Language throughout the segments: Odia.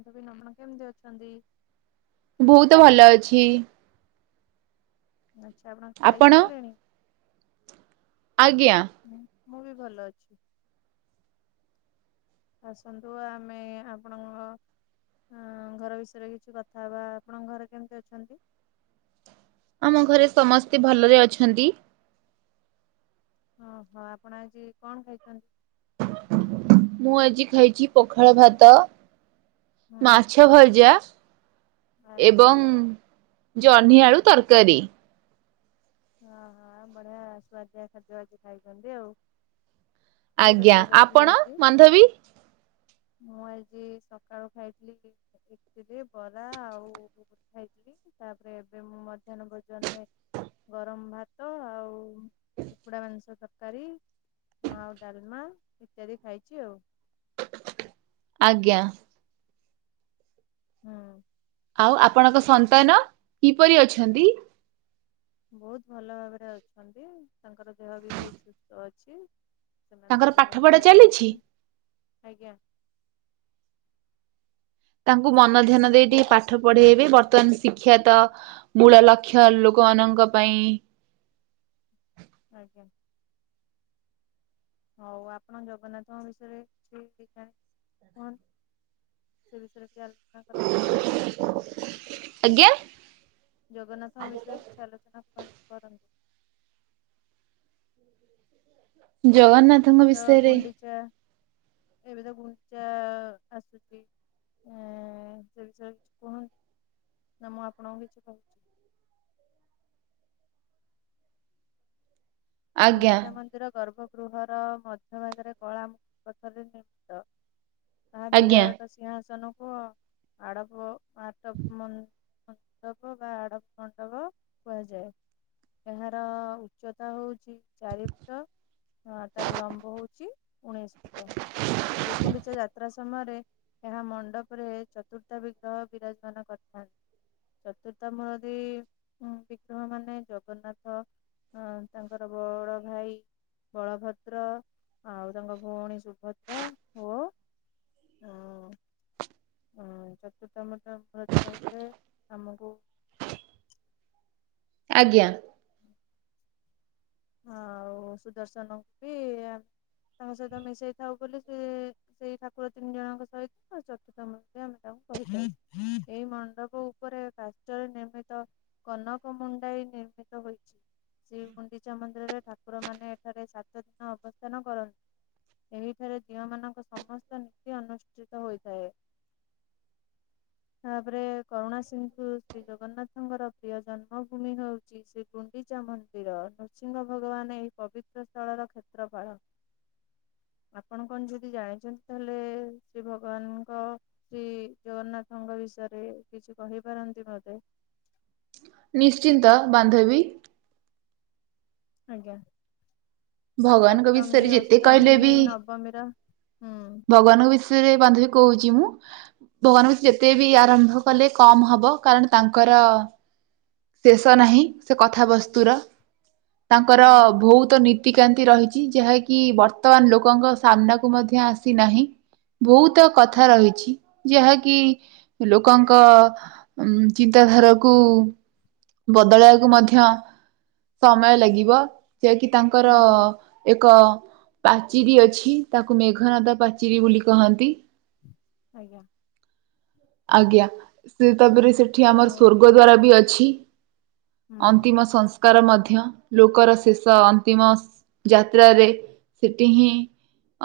ଆପଣ [unintelligible] କେମିତି ଅଛନ୍ତି? ବହୁତ ଭଲ ଅଛି। ଆଚ୍ଛା ଆପଣ ଖାଇ ସାରିଲେଣି? ଆଜ୍ଞା। ହୁଁ ମୁଁ ବି ଭଲ ଅଛି। ଆସନ୍ତୁ ଆମେ ଆପଣଙ୍କ ହ ଘର ବିଷୟରେ କିଛି କଥା ହେବା ଆପଣଙ୍କ ଘରେ କେମିତି ଅଛନ୍ତି? ଆମ ଘରେ ସମସ୍ତେ ଭଲରେ ଅଛନ୍ତି। ଓହୋ, ଆପଣ ଆଜି କଣ ଖାଇଛନ୍ତି? ମୁଁ ଆଜି ଖାଇଛି ପଖାଳ ଭାତ ହଁ ମାଛ ଭଜା ଆଜ୍ଞା। ଏବଂ ଜହ୍ନିଆଳୁ ତରକାରୀ। ହଁ, ହଁ ବଢ଼ିଆ ସୁଆଦିଆ ଖାଦ୍ୟ ଆଜି ଖାଇଛନ୍ତି ଆଉ। କିଏ ଆଜ୍ଞା, ରୋଷେଇ କରିଥିଲେ ଆପଣ ଆଜି? ବନ୍ଧବୀ? ମୁଁ ଆଜି ସକାଳୁ ଖାଇଥିଲି ଇଟିଲି ବରା ଆଉ [unintelligible] ଖାଇଥିଲି ତାପରେ ଏବେ ମୁଁ ମଧ୍ୟାହ୍ନ ଭୋଜନରେ ଗରମ ଭାତ ଆଉ କୁକୁଡା ମାଂସ ତରକା କାରୀ ଆଉ ଡ଼ାଲମା ଇତ୍ୟାଦି ଖାଇଛି ଆଉ। ଆଜ୍ଞା। ହୁଁ। ଆଉ ଆପଣଙ୍କ ସନ୍ତାନ କିପରି ଅଛନ୍ତି? ବହୁତ ଭଲ ଭାବରେ ଅଛନ୍ତି ତାଙ୍କର ଦେହ ବି ବହୁତ ସୁସ୍ଥ ଅଛି। ସେମାନେ ତାଙ୍କର ଏବେ ପାଠ ପଢା ଘରେ ଚାଲିଛି? ଅଛନ୍ତି, ଆଜ୍ଞା। ତାଙ୍କୁ ମନ ଧ୍ୟାନ ସେ ଦେଇ ପୁଅ ଟିକେ ପା ପାଠ ପ ପଢ଼େଇବେ ବର୍ତ୍ତମାନ ଶିକ୍ଷା ତ ମୂଳ ଲକ୍ଷ୍ୟ ଲୋକମାନଙ୍କ ପାଇଁ। ଆଜ୍ଞା। ହଉ ଆପଣ ଜଗନ୍ନାଥଙ୍କ ବିଷୟରେ କିଛି କୁହନ୍ତୁ? ସେ ବିଷୟରେ ବି ଆଲୋଚନା କରନ୍ତୁ ତ ଆଜ୍ଞା? ଜଗନ୍ନାଥଙ୍କ ବିଷୟରେ କିଛି ଆଲୋଚନା କ କରନ୍ତୁ। ଏବେ ଜଗନ୍ନାଥଙ୍କ ତ ବିଷୟରେ। ଗୁଣ୍ଡିଚା ଏବେ ତ ଘୁଞ୍ଚା ଆସୁଛି ଏ ସେ ବିଷୟରେ କିଛି କୁହ ନା ମୁଁ ଆପଣଙ୍କୁ କିଛି କହୁଛି। ଆଜ୍ଞା ଗୁଣ୍ଡିଚା ମନ୍ଦିର ଗର୍ଭଗୃହର ମଧ୍ୟଭାଗରେ କଳା ପଥରରେ ନିର୍ମିତ। ତାହା ଆଜ୍ଞା ବିରାଟ ସିଂହାସନକୁ ଆ ଆଡବ ଆଟ ମାନେ ମଣ୍ଡପ ବା ଆଡ଼ବ ମଣ୍ଡପ କୁହାଯାଏ। ଏହାର ଉଚ୍ଚତା ହଉଛି। ଚାରି ଫୁଟ ତାର ଲମ୍ବ ହଉଛି ଉଣେଇଶି ଫୁଟ। ଶ୍ରୀଗୁଣ୍ଡିଚା ଯାତ୍ରା ସମୟରେ ଏହା ମଣ୍ଡପରେ ଚତୁର୍ଥା ବିଗ୍ରହ ବିରାଜମାନ କରିଥାନ୍ତି। ଚତୁର୍ତା ମୂରତି ବିିଗ୍ରହ ମାନେ ଜଗନ୍ନାଥ ଅ ତାଙ୍କ ମୋର ବଡ ଭାଇ ବଳଭଦ୍ର ଆଉ ତାଙ୍କ ଭଉଣୀ ସୁଭଦ୍ରା ଓ ହଁ ହ ଚତୁର୍ଥାମ ମୁରତି କହିଲେ ଆମକୁ ଆଜ୍ଞା। ଆଉ ସୁଦର୍ଶନ ବି ତାଙ୍କ ସହିତ ମିଶେଇ ଥାଉ ବୋଲି ସେ ସେଇ ଠାକୁର ତିନି ଜଣଙ୍କ ସହିତ ଆଉ ଚତୁର୍ଥ ମୂର୍ତ୍ତୀ ଆମେ ତାଙ୍କୁ କହିଥାଉ ଏଇ ମଣ୍ଡପ ଉପରେ କାଚରେ ନିର୍ମିତ କନକ ମୁଣ୍ଡାଇ ନିର୍ମିତ ହୋଇଛି ସେ ମୁଣ୍ଡି ଚା ମନ୍ଦିରରେ ଠାକୁରମାନେ ଏଠାରେ ସାତ ଦିନ ଅବସ୍ଥାନ କରନ୍ତି। ଏହିଠାରେ ଦିଅଁମାନଙ୍କ ସମସ୍ତ ନୀତି ଅନୁଷ୍ଠିତ ହୋଇଥାଏ। [inaudible] ତାପରେ କରୁଣା ସିନ୍ଧୁ ଶ୍ରୀ ଜଗନ୍ନାଥଙ୍କର ପ୍ରିୟ ଜନ୍ମଭୂମି ହଉଛି। ଶ୍ରୀ ଶ୍ରୀ କୁଡିଚା ମନ୍ଦିର ନୃସିଂହ ଭଗବାନ ଏହି ପବିତ୍ର ସ୍ଥଳର କ୍ଷେତ୍ରଫାଳ ଆପଣ କଣ ଯଦି ଜାଣିଛନ୍ତି ତାହେଲେ ଶ୍ରୀ ଭଗବାନଙ୍କ ଶ୍ରୀ ଜଗନ୍ନାଥଙ୍କ ବିଷୟରେ କିଛି କହିପାରନ୍ତି ମତେ ନିଶ୍ଚିନ୍ତ ବାନ୍ଧବୀ ଆଜ୍ଞା। ଭଗବାନଙ୍କ ବିଷୟରେ ଯେତେ କହିଲେ ବି ବା ମେରା ହୁଁ ଭଗବାନଙ୍କ ବିଷୟରେ ବାନ୍ଧବୀ କହୁଚି ମୁଁ। ଭଗବାନ କୁ ଯେତେ ବି ଆରମ୍ଭ କଲେ କମ ହବ କାରଣ ତାଙ୍କର ଶେଷ ନାହିଁ, ସେ କଥାବସ୍ତୁର ତାଙ୍କର ଆଜ୍ଞା ଭଉତ ନି ତିକାନ୍ତି ରହିଚି। ଯାହାକି ବର୍ତ୍ତମାନ ଲୋକଙ୍କ ସାମ୍ନାକୁ ମଧ୍ୟ ଆସି ନାହିଁ। ବହୁତ କଥା ଆଜ୍ଞା ରହିଛି। ଯାହାକି ଲୋକଙ୍କ ଉଁ, ଚିନ୍ତାଧାରାକୁ ବଦଳିଆକୁ ମଧ୍ୟ ସମୟ ଲାଗିବ। ଯେ କିି ତାଙ୍କର ହୁଁ ଏକ ପାଚିରି ଅଛି, ତାକୁ ମେଘନାଦ ପାଚିରି ବୋଲି କହନ୍ତି। ଆଜ୍ଞା। ଆଜ୍ଞା, ସେ ତାପରେ ସେଠି ଆମର ଆଉ ସ୍ଵର୍ଗଦ୍ଵାର ବି ଅଛି। ହୁଁ ଅନ୍ତିମ ସଂସ୍କାର ମଧ୍ୟ ଲୋକର ଶେଷ ଅନ୍ତିମ ଯାତ୍ରାରେ ସେଠ ହିଁ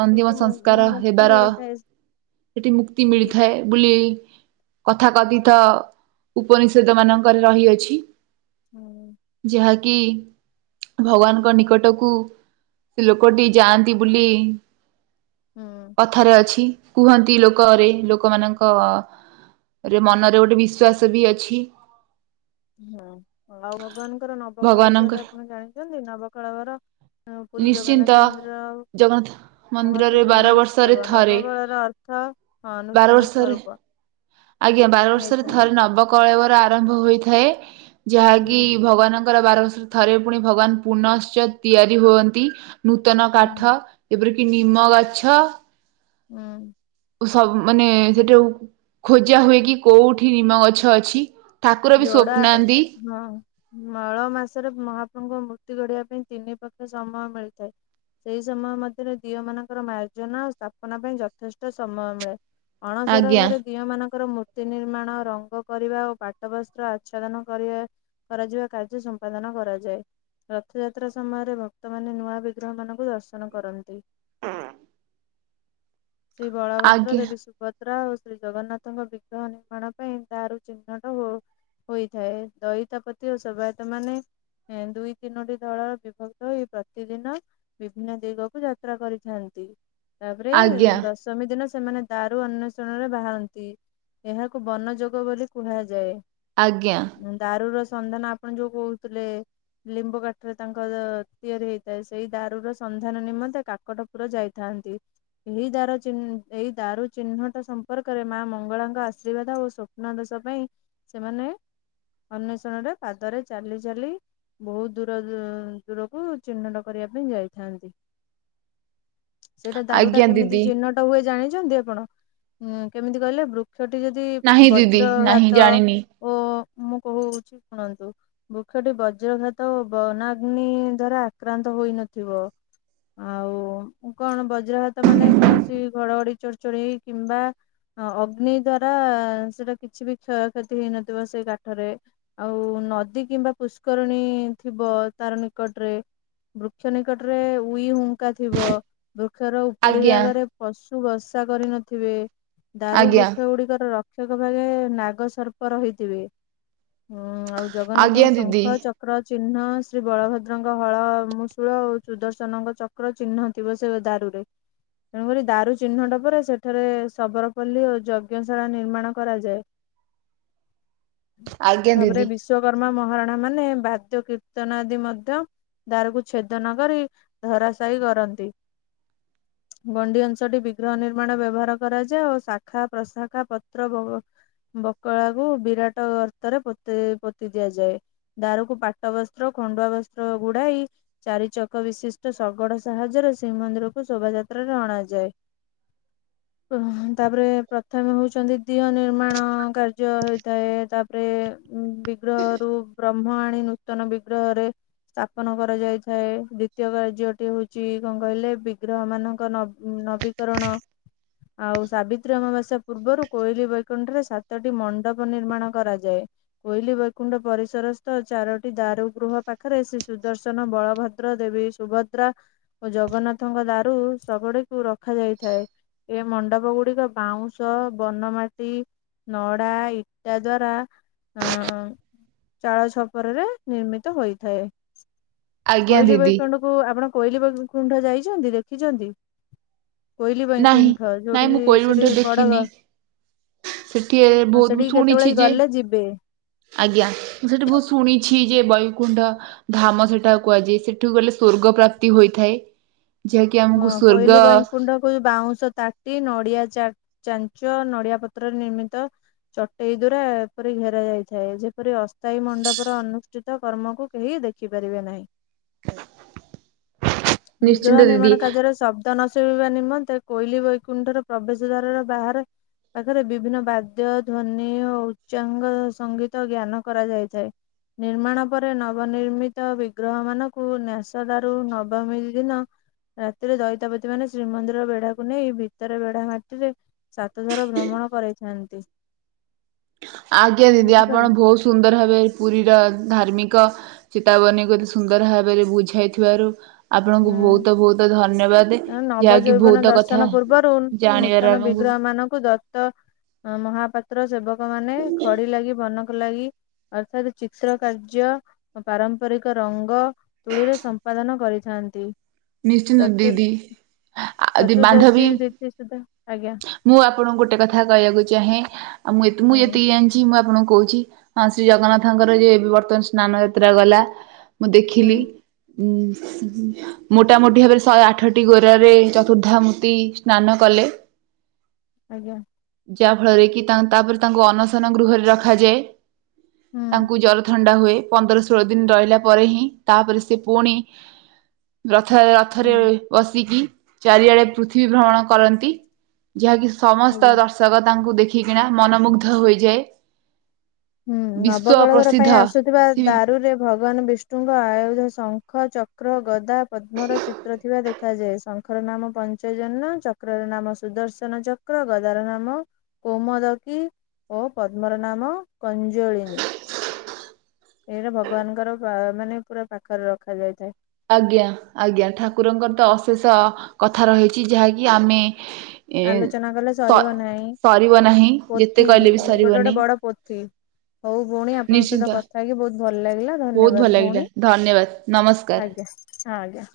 ଅନ୍ତିମ କେତେ ମୁ ସଂସ୍କାର ମୁକ୍ତି ହେବାର ମିଳିଥାଏ ସେଠି ମୁକ୍ତି ଏ ଯେ ମିଳିଥାଏ ବୁଲି କଥା କଥିତ ଉପନିଷେଦ ମାନଙ୍କରେ ରହିଅଛି। ହୁଁ ଯାହାକି ଭଗବାନଙ୍କ ନିକଟକୁ ସେ ଲୋକଟି ଯାଆନ୍ତି ବୁଲି ହଁ। କଥାରେ ଅଛି। କୁହନ୍ତି ଲୋକରେ ଲୋକମାନଙ୍କ ରେ ମନରେ ଗୋଟେ ବିଶ୍ଵାସ ବି ଅଛି। ହଁ ଆଉ ଭଗବାନଙ୍କର ନବକଳ ବିସୟରେ ଭଗବାନଙ୍କର ଆପଣ ଜାଣିଚନ୍ତି? ନବକଳବର ଅ, ପୁରୀ ନିଶ୍ଚିନ୍ତ ଜଗନ୍ନାଥ ମନ୍ଦିର ଆଉ ଜଗନ୍ନାଥ ମନ୍ଦିରରେ ବାର ମହତ୍ବପୂର୍ଣ୍ଣ ବର୍ଷରେ ଉତ୍ସବ। ଥରେ ନବକଳେର ଅ ର୍ଥ ହଁ ବାର ନୂତନ ବର୍ଷରେ ସ୍ଵରୂପ। ଆଜ୍ଞା ବାର ବର୍ଷରେ ଥରେ ନବକଳେବର ଆରମ୍ଭ ହୋଇଥାଏ। ଯାହାକି ହୁଁ ଭଗବାନଙ୍କର ବାର ବର୍ଷର ଥରେ ପୁଣି ଭଗବାନ ପୁନଶ୍ଚ ତିଆରି ହୁଅନ୍ତି। ନୂତନ ହୁଁ କାଠ ଯେପରିକି ନିମ ଗଛ ହୁଁ। ସବୁ ମାନେ ସେଠାଉ କୁ ଖୋଜା ହୁଏ କି କୋଉଠି ନିମ ଗଛ ଅଛି। ଠାକୁର ବି ଯୋଡା ସ୍ୱପ୍ନାନ୍ତି। ହଁ। ମଳ ମାସରେ ମହାପ୍ରଭୁଙ୍କ ମୂର୍ତି ଗଢିବା ପାଇଁ ତିନି ପକ୍ଷ ସମୟ ମିଳିଥାଏ। ସେଇ ସମୟ ମଧ୍ୟରେ ଦିଅ ମାନଙ୍କର ମାର୍ଜନା ଆଉ ସ୍ଥାପନା ପାଇଁ ଯଥେଷ୍ଟ ସମୟ ମିଳେ। ଅଣସର ଆଜ୍ଞା ଘରେ ଦିଅଁମାନଙ୍କର ମୂର୍ତ୍ତି ନିର୍ମାଣ ରଙ୍ଗ କରିବା ଓ ପା ଟ ବସ୍ତ୍ର ଆଚ୍ଛାଦନ କରିବା କରାଯିବା କାର୍ଯ୍ୟ ସମ୍ପାଦନ କରାଯାଏ। ରଥଯାତ୍ରା ସମୟରେ ଭକ୍ତମାନେ ନୂଆ ବିଗ୍ରହ ମାନଙ୍କୁ ଦର୍ଶନ କରନ୍ତି। ଶ୍ରୀ ବଳଭଦ୍ର ଆଜ୍ଞା ଦେବୀ ସୁ ଭଦ୍ରା ଓ ଶ୍ରୀ ଜଗନ୍ନାଥଙ୍କ ବିଗ୍ରହ ନିର୍ମାଣ ପାଇଁ ଦାରୁ ଚିହ୍ନଟ ହୋ ହୋଇଥାଏ। ଦଇତାପତି ଓ ସେବାୟତ ମାନେ ଏଁ, ଦୁଇ ତିନୋଟି ଦଳର ବିଭକ୍ତ ହୋଇ ପ୍ରତିଦିନ ବିଭିନ୍ନ ଦିଗକୁ ଯାତ୍ରା କରିଥାନ୍ତି। ତାପରେ ଆଜ୍ଞା ଦଶମୀ ଦିନ ସେମାନେ ଦାରୁ ଅନ୍ଵେଷଣରେ ବାହାରନ୍ତି। ଏହାକୁ ବନଯୋଗ ବୋଲି କୁହାଯାଏ। ଆଜ୍ଞା। ଦାରୁ ର ସନ୍ଧାନ ଆପଣ ଯୋଉ କହୁତୁଲେ ଲିମ୍ବ କାଠରେ ତାଙ୍କର ତିଆରି ହେଇଥାଏ। ସେଇ ଦାରୁୁର ସନ୍ଧାନ ନିମନ୍ତେ କାକଟ ପୁର ଯାଇଥାନ୍ତି। ଏହି ଦାର ଚିନ୍ ଏଇ ଦାରୁ ଚିହ୍ନଟ ସମ୍ପର୍କରେ ମା ମଙ୍ଗଳାଙ୍କ ଆଶୀର୍ବାଦ ଓ ସ୍ୱପ୍ନାଦେଷ ପାଇଁ ସେମାନେ ଅନ୍ୱେଷଣରେ ପାଦରେ ଚାଲି ଚାଲି ବହୁ ଦୂର ଅଁ, ଦୂରକୁ ଚିହ୍ନଟ କରିବା ପାଇଁ ଯାଇଥାନ୍ତି। ସେଇଟା ଦାରୁ ଟା ଆଜ୍ଞା କେମିତି ଦିଦି ଚିହ୍ନଟ ହୁଏ ଜାଣିଛନ୍ତି ଆପଣ? ଉଁ କେମିତି କହିଲେ ବୃ କ୍ଷ ଟି ଯଦି ନାହିଁ ଦିଦି ବଜ୍ର ନାହିଁ ଘାତ ଜାଣିନି ଓ ମୁଁ କହୁଛି ଶୁଣନ୍ତୁ। ବୃକ୍ଷଟି ବଜ୍ରଘାତ ଓ ବନାଗ୍ନି ଦାରା ଆକ୍ରାନ୍ତ ହୋଇନଥିବ। ଆଉ କଣ ବଜ୍ରଘାତ ମାନେ କୌଣସି ଘଡଘଡି ଚଢଚଢି କିମ୍ବା ହଁ ଅଗ୍ନି ଦ୍ଵାରା ସେଟା କିଛି ବି କ୍ଷୟ କ୍ଷତି ହେଇନଥିବ ସେ କାଠରେ। ଆଉ ନଦୀ କିମ୍ବା ପୁଷ୍କରିଣୀ ଥିବ ତାର ନିକଟରେ। ବୃକ୍ଷ ନିକଟରେ ଉଇ ହୁଙ୍କା ଥିବ। ବୃକ୍ଷର ଉପରି ଆଜ୍ଞା ଭାଗରେ ପଶୁ ବର୍ଷା କରିନଥିବେ ଦାରୁ ଆଜ୍ଞା ବୃକ୍ଷ ଗୁଡିକର ର [unintelligible] ଭାଗେ ନାଗ ସର୍ପ ରହିଥିବେ। ଉଁ ଆଉ ଜଗନ୍ନାଥଙ୍କ ଆଜ୍ଞା ଦିଦି ଶଙ୍ଖ ଚ ଚକ୍ର ଚିହ୍ନ ଶ୍ରୀ ବଳଭଦ୍ରଙ୍କ ହଳ ମୁଶୂଳ ଓ ସୁଦର୍ଶନଙ୍କ ଚକ୍ର ଚିହ୍ନ ଥିବ ସେ ଦାରୁରେ। ତେଣୁକରି ଦାରୁ ଚିହ୍ନଟ ପରେ ସେଠାରେ ଶବରପଲୀ ଓ ଯଜ୍ଞଶାଳା ନିର୍ମାଣ କରାଯାଏ। ଆଜ୍ଞା ତାପରେ ଦିଦି ବିଶ୍ଵକର୍ମା ମହାରଣା ମାନେ ବାଦ୍ୟ କୀର୍ତ୍ତନ ଆଦି ମଧ୍ୟ ଦାରକୁ ଛେଦ ନ କରି ଧରାଶହି କରନ୍ତି। ଗଣ୍ଡି ଅଂଶଟି ବିଗ୍ରହ ନିର୍ମାଣ ବ୍ୟବହାର କରାଯାଏ ଓ ଶାଖା ପ୍ରଶାଖା ପତ୍ର ବକଳା କୁ ବିରାଟ ଗର୍ତରେ ପୋତି-ପୋତି ଦିଆଯାଏ। ଦାରକୁ ପାଟ ବସ୍ତ୍ର ଖଣ୍ଡୁଆ ବସ୍ତ୍ର ଗୁଡାଇ ଚାରି ଚକ ବିଶିଷ୍ଟ ଶଗଡ଼ ସାହାଯ୍ୟରେ ଶ୍ରୀମନ୍ଦିରକୁ ଶୋଭାଯାତ୍ରାରେ ଅଣାଯାଏ। ଓଃ ତାପରେ ପ୍ରଥମେ ହଉଛନ୍ତି ଦିଅ ନିର୍ମାଣ କାର୍ଯ୍ୟ ହେଇଥାଏ ତା ପରେ ବିଗ୍ରହରୁ ବ୍ରହ୍ମ ଆଣି ନୂତନ ବିଗ୍ରହରେ ସ୍ଥାପନ କରାଯାଇଥାଏ ଦ୍ଵିତୀୟ କାର୍ଯ୍ୟଟି ହଉଛି କଣ କହିଲେ ବିଗ୍ରହ ମାନ ଙ୍କ ନବ-ନବୀକରଣ। ଆଉ ସାବିତ୍ରୀ ଅମାବାସ୍ୟା ପୂର୍ବରୁ କୋଇଲି ବୈକୁଣ୍ଠରେ ସାତଟି ମଣ୍ଡପ ନିର୍ମାଣ କରାଯାଏ। କୋଇଲି ବୈକୁଣ୍ଠ ପରିସରସ୍ଥ ଚାରୋଟି ଦାରୁଗୃହ ପାଖରେ ଶ୍ରୀ ସୁଦର୍ଶନ ବଳଭଦ୍ର ଦେବୀ ସୁଭଦ୍ରା ଓ ଜଗନ୍ନାଥଙ୍କ ଦାରୁ ସବୁଗୁଡ଼ିକୁ ରଖାଯାଇଥାଏ ଏ ମଣ୍ଡପ ଗୁଡିକ ବାଉଁଶ ବନମାଟି ନଡା ଇଟା ଦ୍ୱାରା ଉଁ ଚାଳ ଛପରରେ ନିର୍ମିତ ହୋଇଥାଏ। ଆଜ୍ଞା କୋଇଲି ଦିଦି ବୈକୁଣ୍ଠ କୁ ଆପଣ କୋଇଲି ବୈକୁଣ୍ଠ ଯାଇଛନ୍ତି ଦେଖିଛନ୍ତି? କୋଇଲି ନାହିଁ ବୈକୁଣ୍ଠ ନାଇଁ ମୁଁ ଯୋଉଠିିକି କୋଇଲବଣ୍ଠ ସେଠି ବଡଗ ଦେଖିନି ସେଠି ହଁ ବହୁତ ମୁଁ ସେଠି କେତେବେଳେ ଶୁଣିଛି ଯେ ଗଲେ ଯିବେ। ଆଜ୍ଞା, ମୁଁ ସେଇଠି ବହୁତ ଶୁଣିଛି ଯେ ବୈକୁଣ୍ଠ ଧାମ ସେଟାକୁ କୁହାଯାଏ ସେଠୁ ଗଲେ ସ୍ଵର୍ଗ ପ୍ରାପ୍ତି ହୋଇଥାଏ। ଯାହାକି ଆମକୁ ହଁ ସ୍ଵର୍ଗ କହିଲି ବୈକୁଣ୍ଠ କୁ ବାଉଁଶ ତା ଟି ନଡିଆ ଚା-ଚାଞ୍ଚ ନଡିଆ ପତ୍ରରେ ନିର୍ମିତ ଚଟେଇ ଦ୍ୱାରା ଏପରି ଘେରା ଯାଇଥାଏ ଯେପରି ଅସ୍ଥାୟୀ ମଣ୍ଡପର ଅନୁଷ୍ଠିତ କର୍ମକୁ କେହି ଦେ ଖି ପାରିବେ ନାହିଁ। ନିଶ୍ଚିନ୍ତ ବିଗ୍ରହ ଦିଦି ନିର୍ମାଣ କାର୍ଯ୍ୟରେ ଶବ୍ଦ ନ ଶୁବିବା ନିମନ୍ତେ କୋଇଲି ବୈକୁଣ୍ଠର ପ୍ରବେଶ ଦ୍ଵାରର ବାହାରେ ପାଖରେ ବିଭିନ୍ନ ବାଦ୍ୟ ଧ୍ୱନି ଓ ଉଚ୍ଚାଙ୍ଗ ସଙ୍ଗୀତ ଜ୍ଞାନ କରାଯାଇଥାଏ। ନିର୍ମାଣ ପରେ ନବନିର୍ମିତ ବିଗ୍ରହ ମାନଙ୍କୁ ନେସଦାରୁ ନବମୀ ଦିନ ରାତିରେ ଦଇତାପତି ମାନେ ଶ୍ରୀମନ୍ଦିର ବେଢାକୁ ନେଇ ଭିତର ବେଢା ମାଟିରେ ସାତଥର ଭ୍ରମଣ କରାଇଥାନ୍ତି। ଆଜ୍ଞା ଦିଦି ଆପଣ ବୁଝିପାରିଲୁ ବହୁତ ସୁନ୍ଦର ଭାବେ ପୁରୀର ଧାର୍ମିକ ଚେତାବନୀ କୁ ଏତେ ସୁନ୍ଦର ଭାବ। ରେ ବୁଝାଇଥିବାରୁ ଆପଣଙ୍କୁ ବହୁତ ବହୁତ ଧନ୍ୟବାଦ। ତେଣୁ ଯାହାକି ନବଜୈବନ ବହୁତ କଥା ଦର୍ଶନ ପୂର୍ବରୁ ଜାଣିବାର ନୂତନ ଆମକୁ ବିଗ୍ରହ ମାନଙ୍କୁ ଦତ ଅ ମହାପାତ୍ର ସେବକ ମାନେ ଖଡି ଲାଗି ବନ ଲାଗି ଅର୍ଥାତ ଚିତ୍ର କାର୍ଯ୍ୟ ପାରମ୍ପରିକ ରଙ୍ଗ ତୁଳିରେ ସମ୍ପାଦନ କରିଥାନ୍ତି। ନିଶ୍ଚିନ୍ତ ଚତୁ ଦିଦି। ଦି ବାନ୍ଧବୀ ଚତୁର୍ଦ୍ଦଶୀ ତିଥି ସୁଦ୍ଧା ଆଜ୍ଞା। ମୁଁ ଆପଣଙ୍କୁ ଗୋଟେ କଥା କହିବାକୁ ଚାହେଁ ଆଉ ମୁଁ ମୁଁ ହୁଁ ଯେତିକି ଜାଣିଛି ମୁଁ ଆପଣଙ୍କୁ କହୁଛି। ହଁ ଶ୍ରୀ ଜଗନ୍ନାଥଙ୍କର ଯ ଏ ବର୍ତ୍ତମାନ ସ୍ନାନ ଯାତ୍ରା ଗଲା ମୁଁ ହୁଁ ଦେଖିଲି। [unintelligible] ମୋଟାମୋଟି ଭାବରେ ଶହେ ଆଠଟି ଗୋରାରେ ଚତୁର୍ଦ୍ଧାମୂର୍ତ୍ତି ସ୍ନାନ କଲେ। ଆଜ୍ଞା। ଯାହା ଫଳରେ କି ତା ତାପରେ ତାଙ୍କୁ ଅନସନ ଗୃହରେ ରଖାଯାଏ, ହୁଁ ତାଙ୍କୁ ଜଲ ଥଣ୍ଡା ହୁଏ ପନ୍ଦର ଷୋହଳ ଦିନ ରହିଲା ପରେ ହିଁ ତାପରେ ସେ ପୁଣି ରଥ ହୁଁ ରଥରେ ବସିକି ଚାରିଆଡେ ପୃଥିବୀ ଭ୍ରମଣ କରନ୍ତି। ଯାହାକି ସମସ୍ତ ଆଜ୍ଞା ଦର୍ଶକ ତାଙ୍କୁ ଦେଖିକିନା ମନମୁଗ୍ଧ ହୋଇଯାଏ। ହୁଁ ବିଶ୍ଵ ନବକଳବର ପ୍ରସିଦ୍ଧ ପାଇଁ ଆସୁଥିବା ପୃଥିବୀ ଦାରୁରେ ଭଗବାନ ବିଷ୍ଣୁଙ୍କ ଆୟୁଧ ଶଙ୍ଖ ଚ ଚକ୍ର ଗଦା ପଦ୍ମର ଚିତ୍ର ଥିବା ଦେଖ ଦେଖାଯାଏ ଶଙ୍ଖର ନାମ ପଞ୍ଚଜନ ଚକ୍ର ର ନାମ ସୁଦର୍ଶନ ଚକ୍ର ଗଦାର ନାମ କୋମୋଦକୀ ଓ ପଦ୍ମର ନାମ କଞ୍ଜଳିନୀ। ଏଇଟା ଭଗବାନଙ୍କର ମାନେ ପୁରା ପାଖରେ ରଖାଯାଇଥାଏ। ଆଜ୍ଞା ଆଜ୍ଞା ଠାକୁରଙ୍କର ତ ଅଶେଷ କଥା ରହିଛି ଯାହାକି ଆମେ ଏ ଆଲୋଚନା କଲେ ସ ସରିବ ନାହିଁ ସରିବ ନାହିଁ ଯେତେ ପୋଥି କହିଲେ ବି ଗୋଟେ ଗୋଟେ ସରିବନି ବଡ ପୋଥି ହଉ ଭଉଣୀ ଆପଣଙ୍କ ସହିତ ନିଶ୍ଚିନ୍ତ କଥା ହେଇକି ବହୁତ ଭଲ ଲାଗିଲା ବହୁତ ଭଲ ଧନ୍ୟବାଦ ଲାଗିଲା ଭଉଣୀ ଧନ୍ୟବାଦ ନମସ୍କାର। ଆଜ୍ଞା। ଆଜ୍ଞା।